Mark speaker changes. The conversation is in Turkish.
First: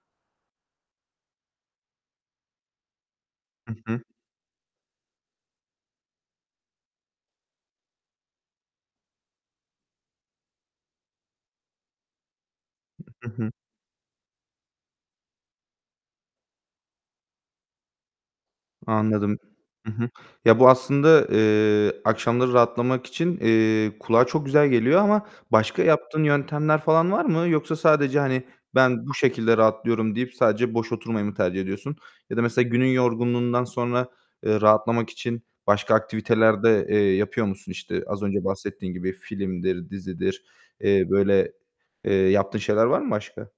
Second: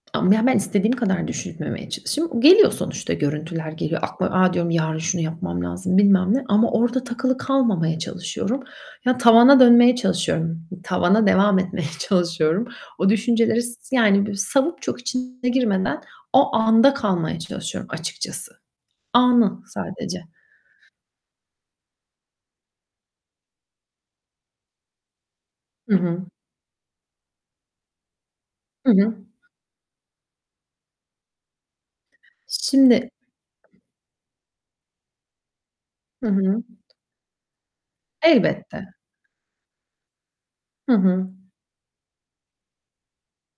Speaker 1: Ama, yani, ben istediğim kadar düşünmemeye çalışayım, geliyor sonuçta, görüntüler
Speaker 2: Hı
Speaker 1: geliyor
Speaker 2: hı.
Speaker 1: aklı "A" diyorum, "Yarın şunu yapmam lazım." bilmem ne. Ama orada takılı kalmamaya çalışıyorum. Ya, tavana dönmeye çalışıyorum, tavana devam etmeye çalışıyorum. O
Speaker 2: Hı hı.
Speaker 1: düşünceleri s yani, böyle, savıp çok içine girmeden o anda kalmaya çalışıyorum açıkçası.
Speaker 2: Anladım.
Speaker 1: Anı
Speaker 2: I hı.
Speaker 1: sadece.
Speaker 2: Ya, bu aslında, eee, akşamları rahatlamak için, eee, kulağa çok güzel geliyor ama başka
Speaker 1: Hı
Speaker 2: yaptığın
Speaker 1: hı.
Speaker 2: yöntemler falan var mı? Yoksa sadece, hani,
Speaker 1: I
Speaker 2: "Ben bu
Speaker 1: hı.
Speaker 2: şekilde rahatlıyorum." deyip sadece boş oturmayı mı tercih ediyorsun. Ya da mesela günün
Speaker 1: Şimdi
Speaker 2: yorgunluğundan sonra, ııı, rahatlamak için başka
Speaker 1: Hı
Speaker 2: aktiviteler
Speaker 1: hı.
Speaker 2: de, eee, yapıyor musun? İşte, az önce
Speaker 1: Elbette.
Speaker 2: bahsettiğin gibi filmdir, dizidir,
Speaker 1: Hı
Speaker 2: eee,
Speaker 1: hı.
Speaker 2: böyle, eee, yaptığın şeyler var mı başka?